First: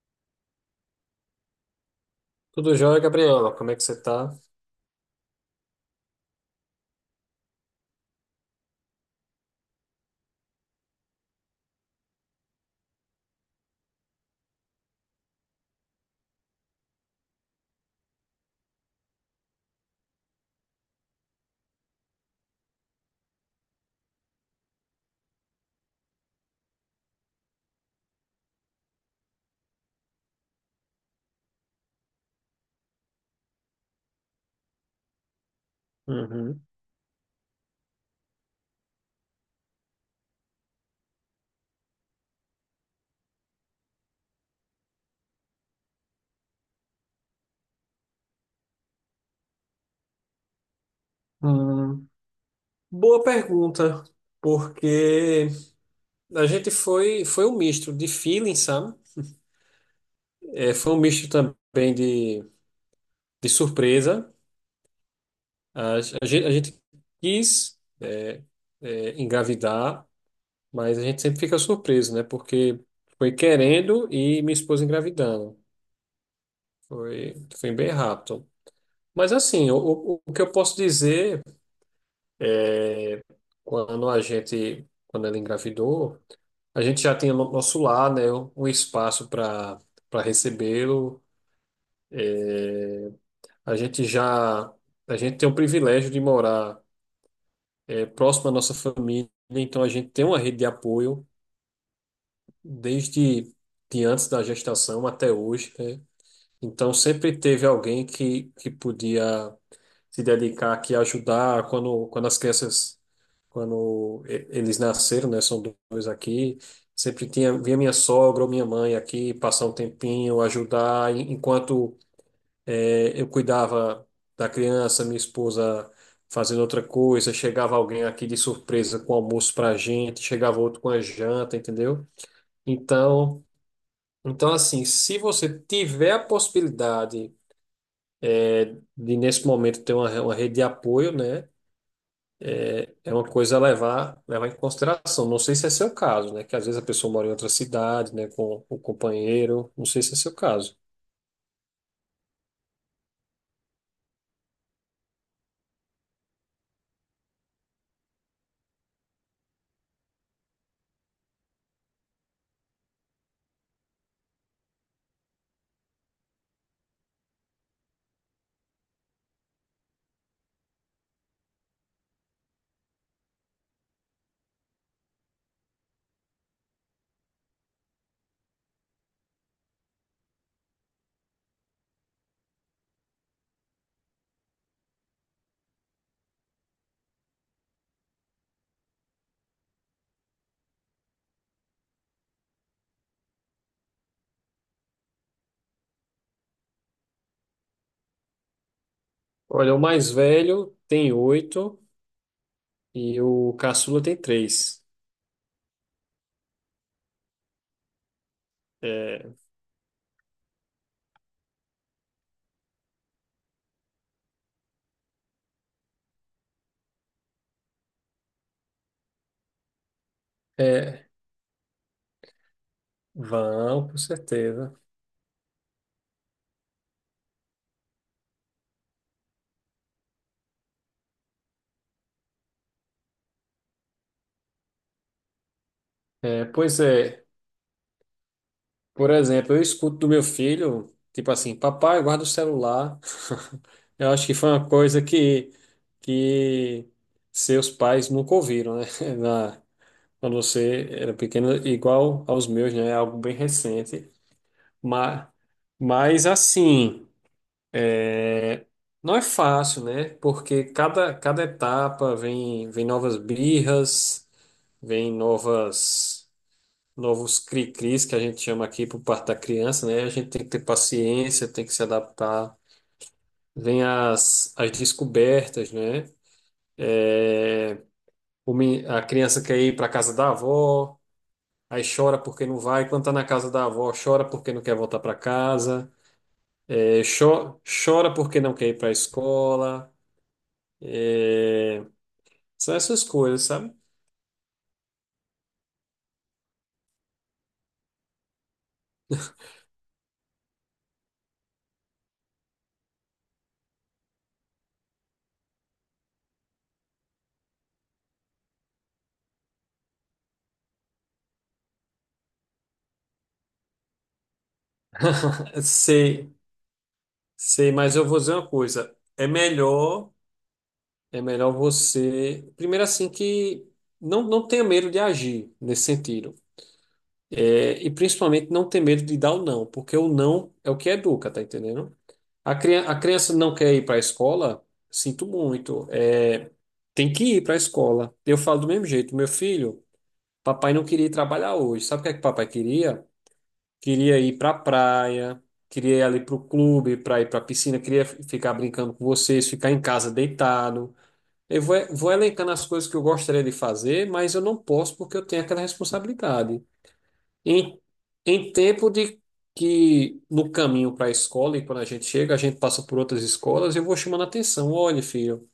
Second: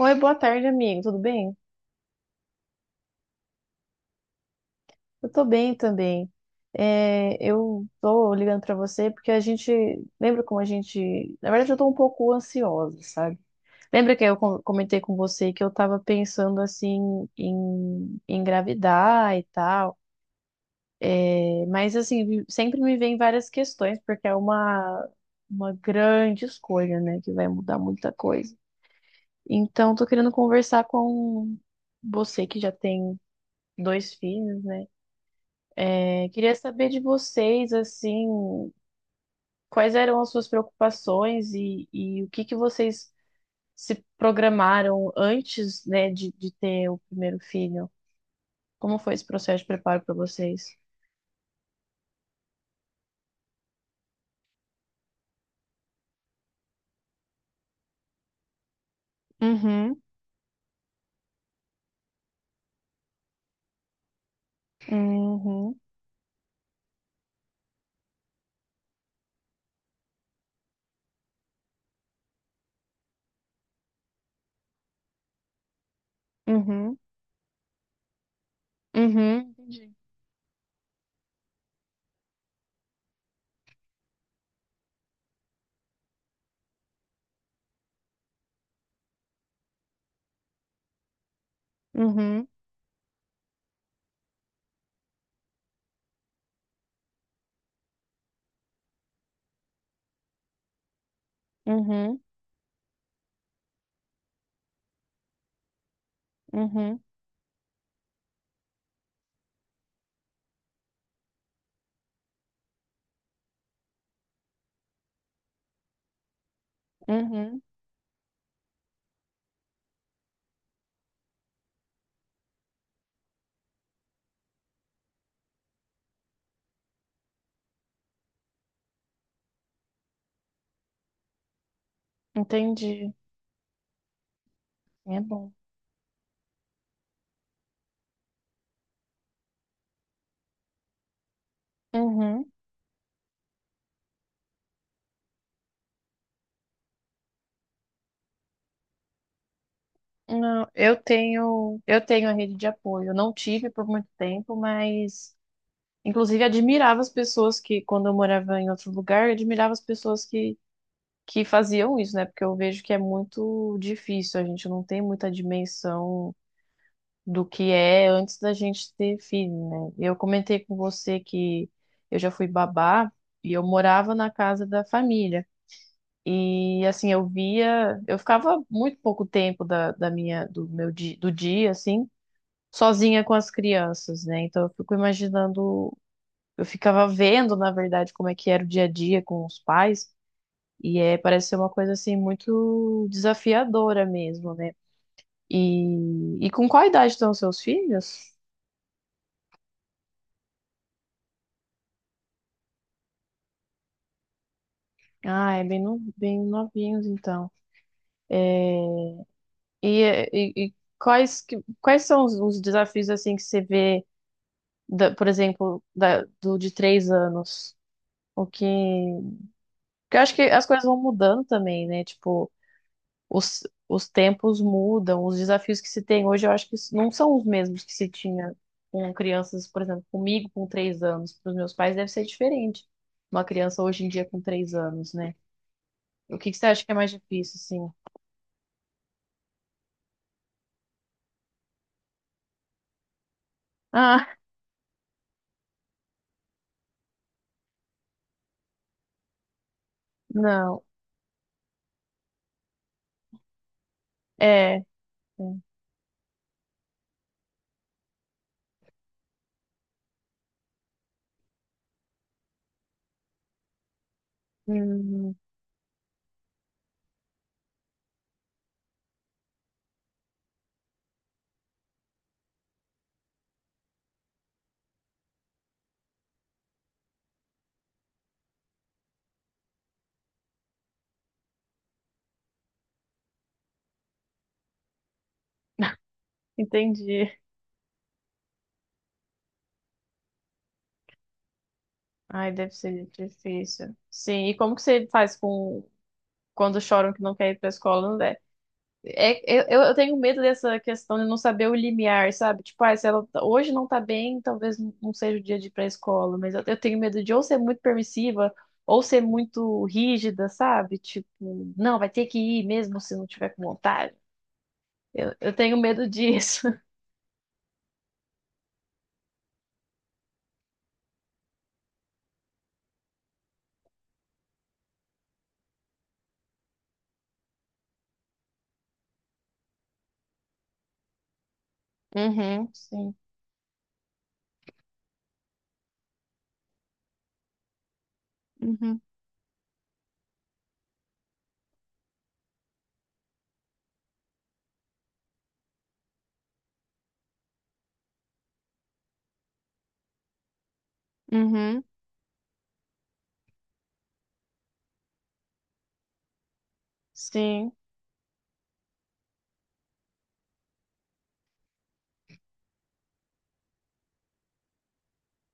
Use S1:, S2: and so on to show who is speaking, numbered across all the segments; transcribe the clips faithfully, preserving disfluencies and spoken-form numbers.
S1: Oi, boa tarde, amigo. Tudo bem?
S2: Tudo jóia, Gabriela? Como é que você tá?
S1: Eu tô bem também. É, eu tô ligando pra você porque a gente lembra como a gente, na verdade, eu tô um pouco ansiosa, sabe? Lembra que eu com- comentei com você que eu tava pensando assim em em engravidar e tal. É, mas assim, vi- sempre me vem várias questões porque é uma uma grande escolha, né, que vai mudar muita coisa. Então, tô querendo conversar com você que já tem dois filhos, né? Eu queria
S2: Uhum.
S1: saber de vocês, assim, quais eram as suas preocupações e, e o que que vocês se programaram antes, né, de, de ter o primeiro filho? Como foi esse processo de preparo para vocês?
S2: Hum, boa pergunta, porque a gente foi foi um misto de feeling, sabe?
S1: Uhum,
S2: É, foi um misto também de, de surpresa.
S1: uhum,
S2: A, a gente, a gente quis é, é, engravidar, mas a gente sempre fica surpreso, né? Porque foi querendo e minha esposa engravidando.
S1: uhum,
S2: Foi, foi bem rápido. Mas
S1: uhum.
S2: assim, o,
S1: Entendi.
S2: o o que eu posso dizer. É, quando a gente, quando ela engravidou, a gente já tinha no nosso lar, né, um um espaço para para recebê-lo.
S1: Uhum,
S2: É, a gente já, a gente tem o privilégio de morar é, próximo à nossa família, então a gente tem uma rede de apoio
S1: uhum,
S2: desde de antes da gestação até hoje, né? Então
S1: uhum,
S2: sempre teve alguém que, que podia se dedicar aqui a ajudar quando, quando as crianças, quando e- eles nasceram, né? São dois aqui. Sempre tinha,
S1: uhum.
S2: vinha minha sogra ou minha mãe aqui passar um tempinho, ajudar, en- enquanto eh, eu cuidava da criança, minha esposa fazendo outra coisa, chegava alguém aqui de surpresa com almoço pra gente, chegava outro com a janta, entendeu?
S1: Entendi.
S2: Então, então assim, se
S1: É bom.
S2: você tiver a possibilidade é de nesse momento ter uma, uma rede de apoio, né?
S1: Uhum.
S2: É uma coisa a levar, levar em consideração. Não sei se é seu caso, né? Que às vezes a pessoa mora em outra cidade, né? Com o companheiro. Não sei se é seu
S1: Não,
S2: caso.
S1: eu tenho, eu tenho a rede de apoio. Eu não tive por muito tempo, mas inclusive, admirava as pessoas que, quando eu morava em outro lugar, eu admirava as pessoas que, que faziam isso, né? Porque eu vejo que é muito difícil, a gente não tem muita dimensão do que é antes da gente ter filho, né? Eu comentei com você que eu já fui babá e eu morava na casa da família. E assim, eu via, eu ficava muito pouco tempo da, da minha, do meu di, do dia, assim, sozinha com as crianças, né? Então eu fico imaginando eu ficava vendo, na verdade, como é que era o dia a dia com os pais, e é, parece ser uma coisa assim muito desafiadora mesmo, né? E, e com qual idade estão os seus filhos?
S2: Olha, o mais velho tem oito e o caçula tem três.
S1: Ah, é bem, no, bem novinhos, então. É.
S2: É,
S1: E, e, e quais, que- quais são os, os desafios assim que você vê, da- por exemplo, da- do de três anos? O que. Porque eu acho que as coisas vão
S2: é,
S1: mudando também, né? Tipo, os,
S2: vão, com
S1: os tempos
S2: certeza.
S1: mudam, os desafios que se tem hoje, eu acho que não são os mesmos que se tinha com crianças, por exemplo, comigo com três anos, para os meus pais deve ser diferente. Uma criança hoje em dia com três anos, né? O
S2: É,
S1: que que você
S2: pois
S1: acha que é mais
S2: é.
S1: difícil, assim?
S2: Por exemplo, eu escuto do meu filho, tipo assim, papai, guarda o celular. Eu
S1: Ah,
S2: acho que foi uma coisa que, que seus pais nunca ouviram, né? Na, quando
S1: não,
S2: você era pequeno, igual aos meus, né? É algo bem recente.
S1: é. É.
S2: Mas, mas assim, é, não é fácil, né? Porque cada, cada etapa vem, vem novas birras, vem
S1: Hum,
S2: novas, novos cri-cris que a gente chama aqui por parte da criança, né? A gente tem que ter paciência, tem que se adaptar. Vem as, as descobertas, né? É, o men- a criança quer ir para a casa da avó, aí chora porque não vai. Quando está na casa da avó, chora porque não quer voltar para casa, é,
S1: Entendi.
S2: cho- chora porque não quer ir para a escola. É,
S1: Ai, deve
S2: são essas
S1: ser
S2: coisas, sabe?
S1: difícil. Sim, e como que você faz com quando choram que não quer ir para a escola? É, eu, eu eu tenho medo dessa questão de não saber o limiar, sabe? Tipo, ah, se ela tá- hoje não tá bem, talvez não não seja o dia de ir pra escola, mas eu, eu tenho medo de ou ser muito permissiva ou ser muito rígida, sabe? Tipo, não, vai ter que ir mesmo se não tiver com vontade. Eu, eu tenho medo
S2: Sei,
S1: disso.
S2: sei, mas eu vou dizer uma coisa. É melhor, é melhor você, primeiro assim que não, não tenha medo de agir nesse sentido. É, e principalmente não ter medo de dar o não, porque o não é o que educa, tá entendendo? A
S1: Uhum.
S2: crian- a
S1: Sim,
S2: criança não quer ir para a escola? Sinto muito. É, tem que ir para a escola. Eu falo do mesmo
S1: uhum,
S2: jeito. Meu filho, papai não queria ir trabalhar hoje. Sabe o que é que papai queria? Queria ir para a praia, queria ir ali para o clube, para ir para a piscina, queria f- ficar brincando com vocês, ficar em casa deitado. Eu vou,
S1: uhum,
S2: vou elencando as coisas que eu gostaria de fazer, mas eu não posso porque eu tenho aquela responsabilidade.
S1: sim.
S2: Em, em tempo de que no caminho para a escola e quando a gente chega, a gente passa por outras escolas, eu vou chamando a atenção. Olha, filho.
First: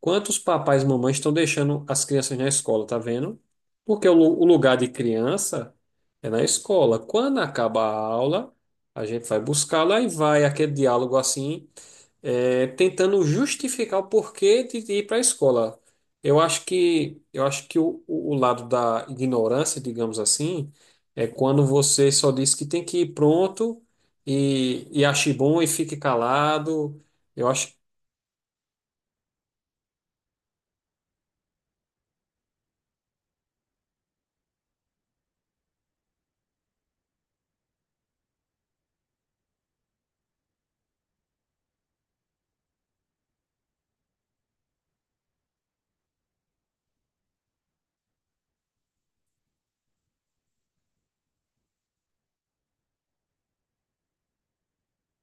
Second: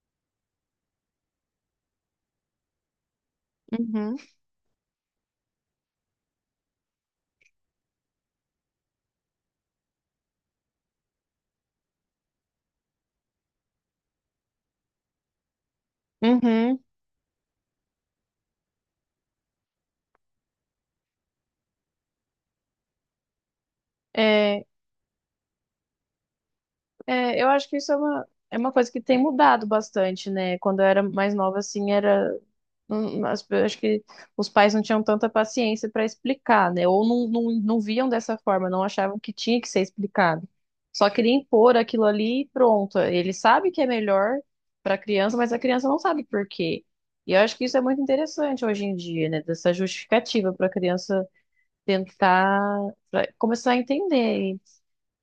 S2: Quantos papais e mamães estão deixando as crianças na escola, tá vendo? Porque o,
S1: Uhum,
S2: lu- o lugar de criança é na escola. Quando acaba a aula, a gente vai buscá-la e vai aquele diálogo assim, é, tentando justificar o porquê de, de ir para a escola. Eu acho
S1: uhum.
S2: que, eu acho que o, o o lado da ignorância, digamos assim, é quando você só diz que tem que ir pronto
S1: É,
S2: e, e ache bom e fique calado.
S1: é, eu
S2: Eu
S1: acho
S2: acho.
S1: que isso é uma, é uma coisa que tem mudado bastante, né? Quando eu era mais nova, assim, era. Hum, as pe- acho que os pais não tinham tanta paciência para explicar, né? Ou não, não, não viam dessa forma, não achavam que tinha que ser explicado. Só queria impor aquilo ali e pronto. Ele sabe que é melhor para a criança, mas a criança não sabe por quê. E eu acho que isso é muito interessante hoje em dia, né? Dessa justificativa para a criança tentar pra começar a entender. E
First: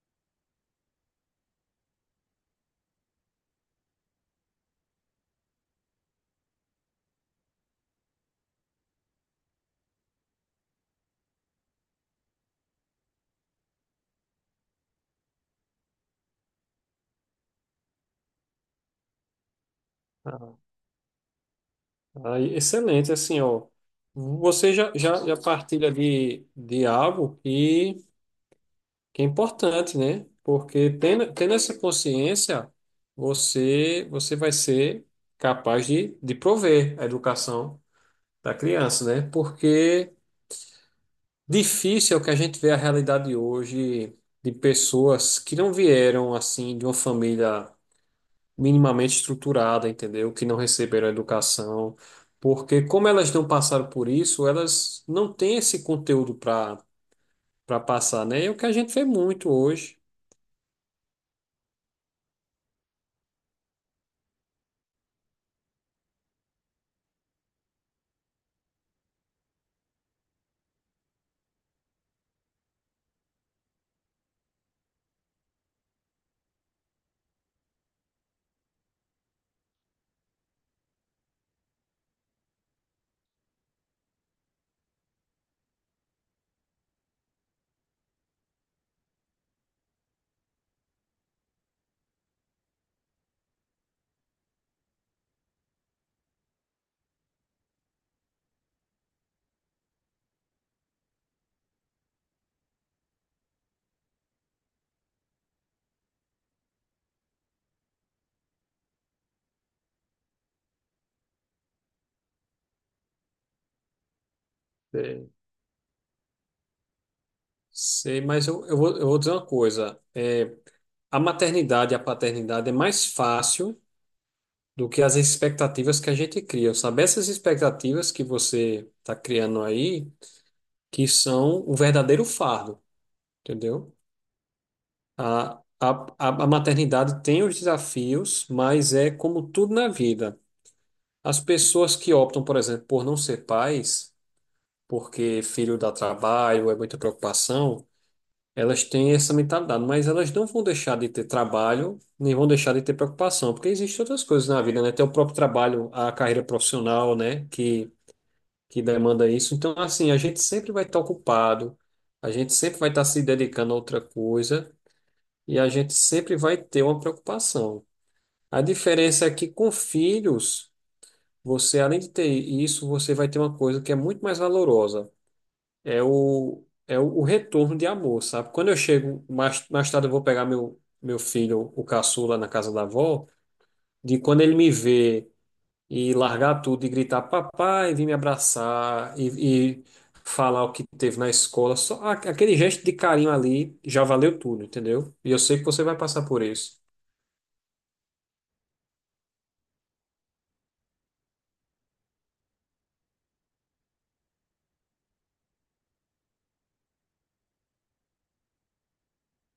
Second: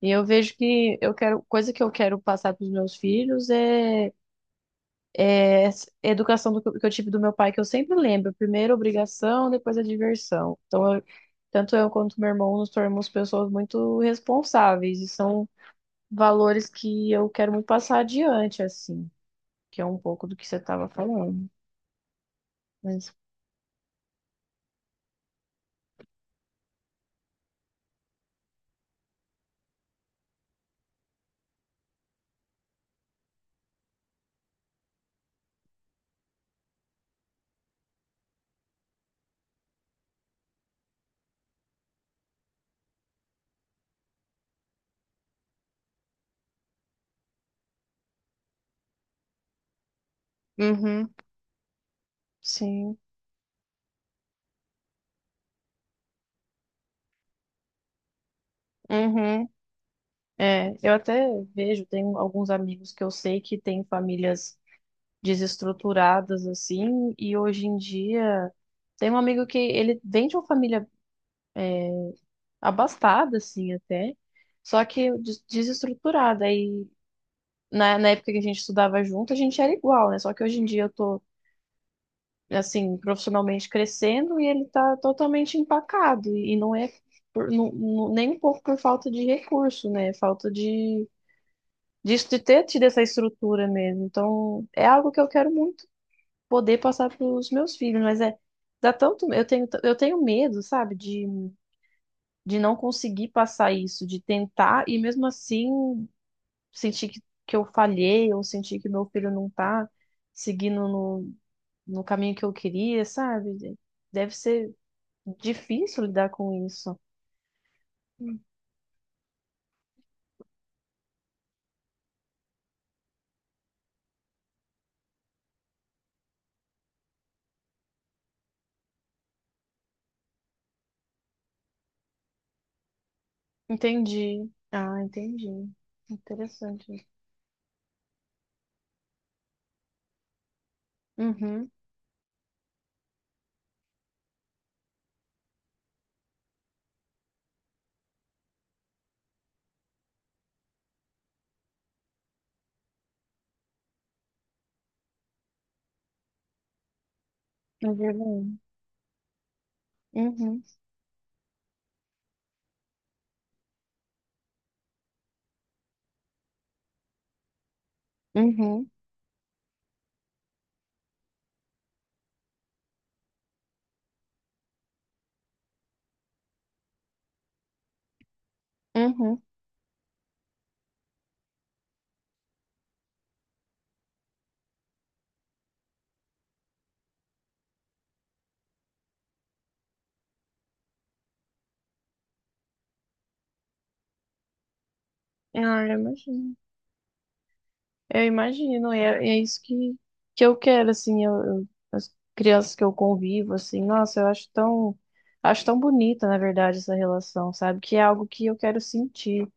S1: e eu vejo que eu quero, coisa que eu quero passar para os meus filhos é é, a educação do, que eu tive do meu pai, que eu sempre lembro. Primeiro a obrigação, depois a diversão. Então, eu- tanto eu quanto meu irmão nos tornamos pessoas muito responsáveis. E são valores que eu quero muito passar adiante, assim. Que é um pouco do que você estava falando.
S2: Ah,
S1: Mas,
S2: excelente, assim, ó. Você já, já, já partilha de, de algo que, que é importante, né? Porque tendo, tendo essa consciência, você, você vai ser capaz de, de prover a educação da criança, né? Porque difícil é o que a gente vê a realidade hoje de pessoas que não vieram, assim, de uma família, minimamente estruturada, entendeu? Que não receberam
S1: uhum,
S2: educação, porque
S1: sim,
S2: como elas não passaram por isso, elas não têm esse conteúdo para para passar, né? É o que a gente vê
S1: uhum.
S2: muito hoje.
S1: É, eu até vejo, tenho alguns amigos que eu sei que têm famílias desestruturadas, assim. E hoje em dia... Tem um amigo que ele vem de uma família abastada, assim, até. Só que des- desestruturada. Aí, na, na época que a gente estudava junto, a gente era igual, né? Só que hoje em dia eu tô, assim, profissionalmente crescendo e ele tá totalmente empacado. E não é por- não- não- nem um pouco por falta de recurso, né? Falta de, disso, de ter tido essa estrutura mesmo. Então, é algo que eu quero muito poder passar pros meus filhos, mas é. Dá tanto, eu tenho, eu tenho medo, sabe, de, de não conseguir passar isso, de tentar e mesmo assim sentir que, que eu falhei, ou sentir que meu filho não tá seguindo no, no caminho que eu queria, sabe? Deve ser
S2: É,
S1: difícil lidar com isso.
S2: sei, mas eu, eu vou, eu vou dizer uma coisa. É, a maternidade e a paternidade é mais fácil do que as expectativas que a gente cria, sabe? Essas expectativas que você está criando aí, que são o verdadeiro fardo, entendeu?
S1: Entendi. Ah,
S2: A,
S1: entendi.
S2: a, a a
S1: Interessante.
S2: maternidade tem os desafios, mas é como tudo na vida. As
S1: Uhum.
S2: pessoas que optam, por exemplo, por não ser pais, porque filho dá trabalho, é muita preocupação, elas têm essa mentalidade, mas elas não vão deixar de ter trabalho, nem vão deixar de ter preocupação, porque existem outras coisas na vida, né? Tem o próprio trabalho, a carreira profissional, né? Que,
S1: É verdade.
S2: que demanda isso. Então, assim, a gente
S1: Uhum.
S2: sempre vai estar ocupado, a gente sempre vai estar se dedicando a outra coisa e a gente sempre vai ter uma preocupação. A
S1: Uhum.
S2: diferença é que com filhos, você, além de ter isso, você vai ter uma coisa que é muito mais valorosa. É o, é o, o retorno de amor, sabe? Quando eu chego,
S1: Uhum.
S2: mais, mais tarde eu vou pegar meu, meu filho, o caçula, na casa da avó, de quando ele me vê e largar tudo e gritar papai, vir me abraçar e, e falar o que teve na escola, só a- aquele gesto de carinho ali já valeu tudo, entendeu? E eu sei que
S1: Ah,
S2: você
S1: eu
S2: vai passar por
S1: imagino.
S2: isso.
S1: Eu imagino. E é, é isso que, que eu quero, assim, eu, eu- as crianças que eu convivo, assim, nossa, eu acho tão, acho tão bonita, na verdade, essa relação, sabe? Que é algo que eu quero sentir.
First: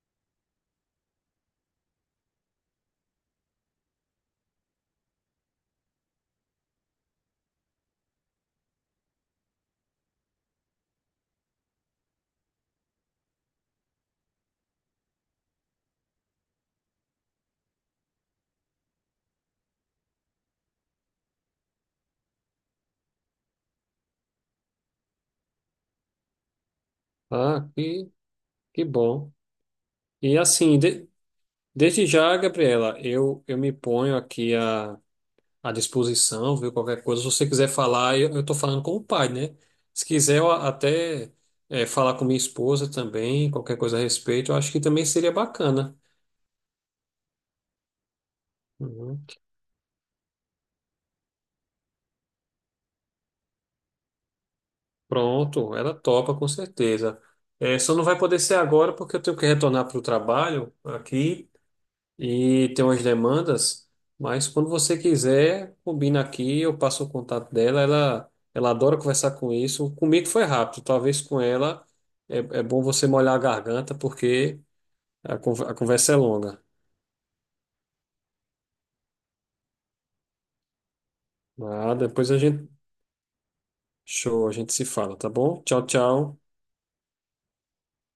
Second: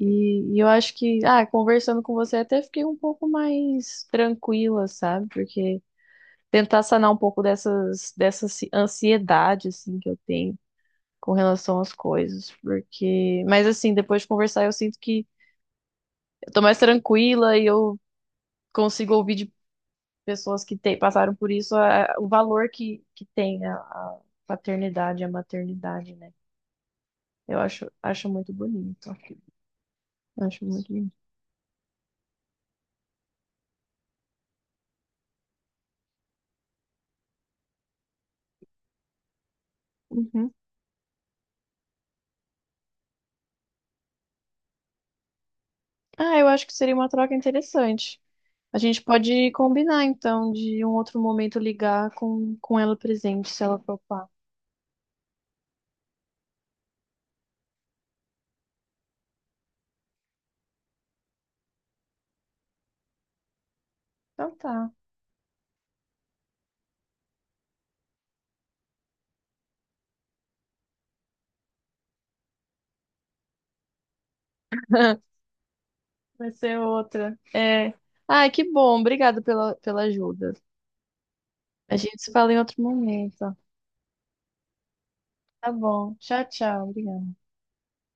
S1: E, e eu acho que, ah, conversando com você até fiquei um pouco mais tranquila, sabe? Porque tentar sanar um pouco dessas, dessa ansi- ansiedade, assim, que eu tenho com relação às coisas. Porque, mas assim, depois de conversar, eu sinto que eu tô mais tranquila e eu consigo ouvir de pessoas que te- passaram por isso a- o valor que, que tem a, a paternidade e a maternidade, né? Eu
S2: Ah,
S1: acho,
S2: que,
S1: acho muito
S2: que
S1: bonito.
S2: bom. E
S1: Acho
S2: assim,
S1: muito
S2: de-
S1: bonito.
S2: desde já, Gabriela, eu, eu me ponho aqui à, à disposição, viu? Qualquer coisa, se você quiser falar, eu, eu tô falando com o pai, né? Se quiser eu
S1: Uhum.
S2: a- até eh, falar com minha esposa também, qualquer coisa a respeito, eu acho que também seria bacana.
S1: Ah, eu acho que seria uma troca interessante. A gente
S2: Uhum.
S1: pode combinar, então, de um outro momento ligar com, com ela presente, se ela topar.
S2: Pronto, ela topa com certeza. Eh, só não vai poder ser agora porque eu tenho que retornar para o trabalho aqui. E tem umas demandas, mas
S1: Então
S2: quando
S1: tá.
S2: você quiser, combina aqui, eu passo o contato dela, ela, ela adora conversar com isso. Comigo foi rápido, talvez com ela é, é bom você molhar a garganta, porque a, con- a conversa é
S1: Vai
S2: longa.
S1: ser outra. É. Ai, que bom. Obrigada pela, pela ajuda.
S2: Ah,
S1: A gente
S2: depois
S1: se
S2: a
S1: fala em
S2: gente,
S1: outro momento.
S2: show, a gente se fala, tá bom?
S1: Tá
S2: Tchau,
S1: bom.
S2: tchau.
S1: Tchau, tchau. Obrigada.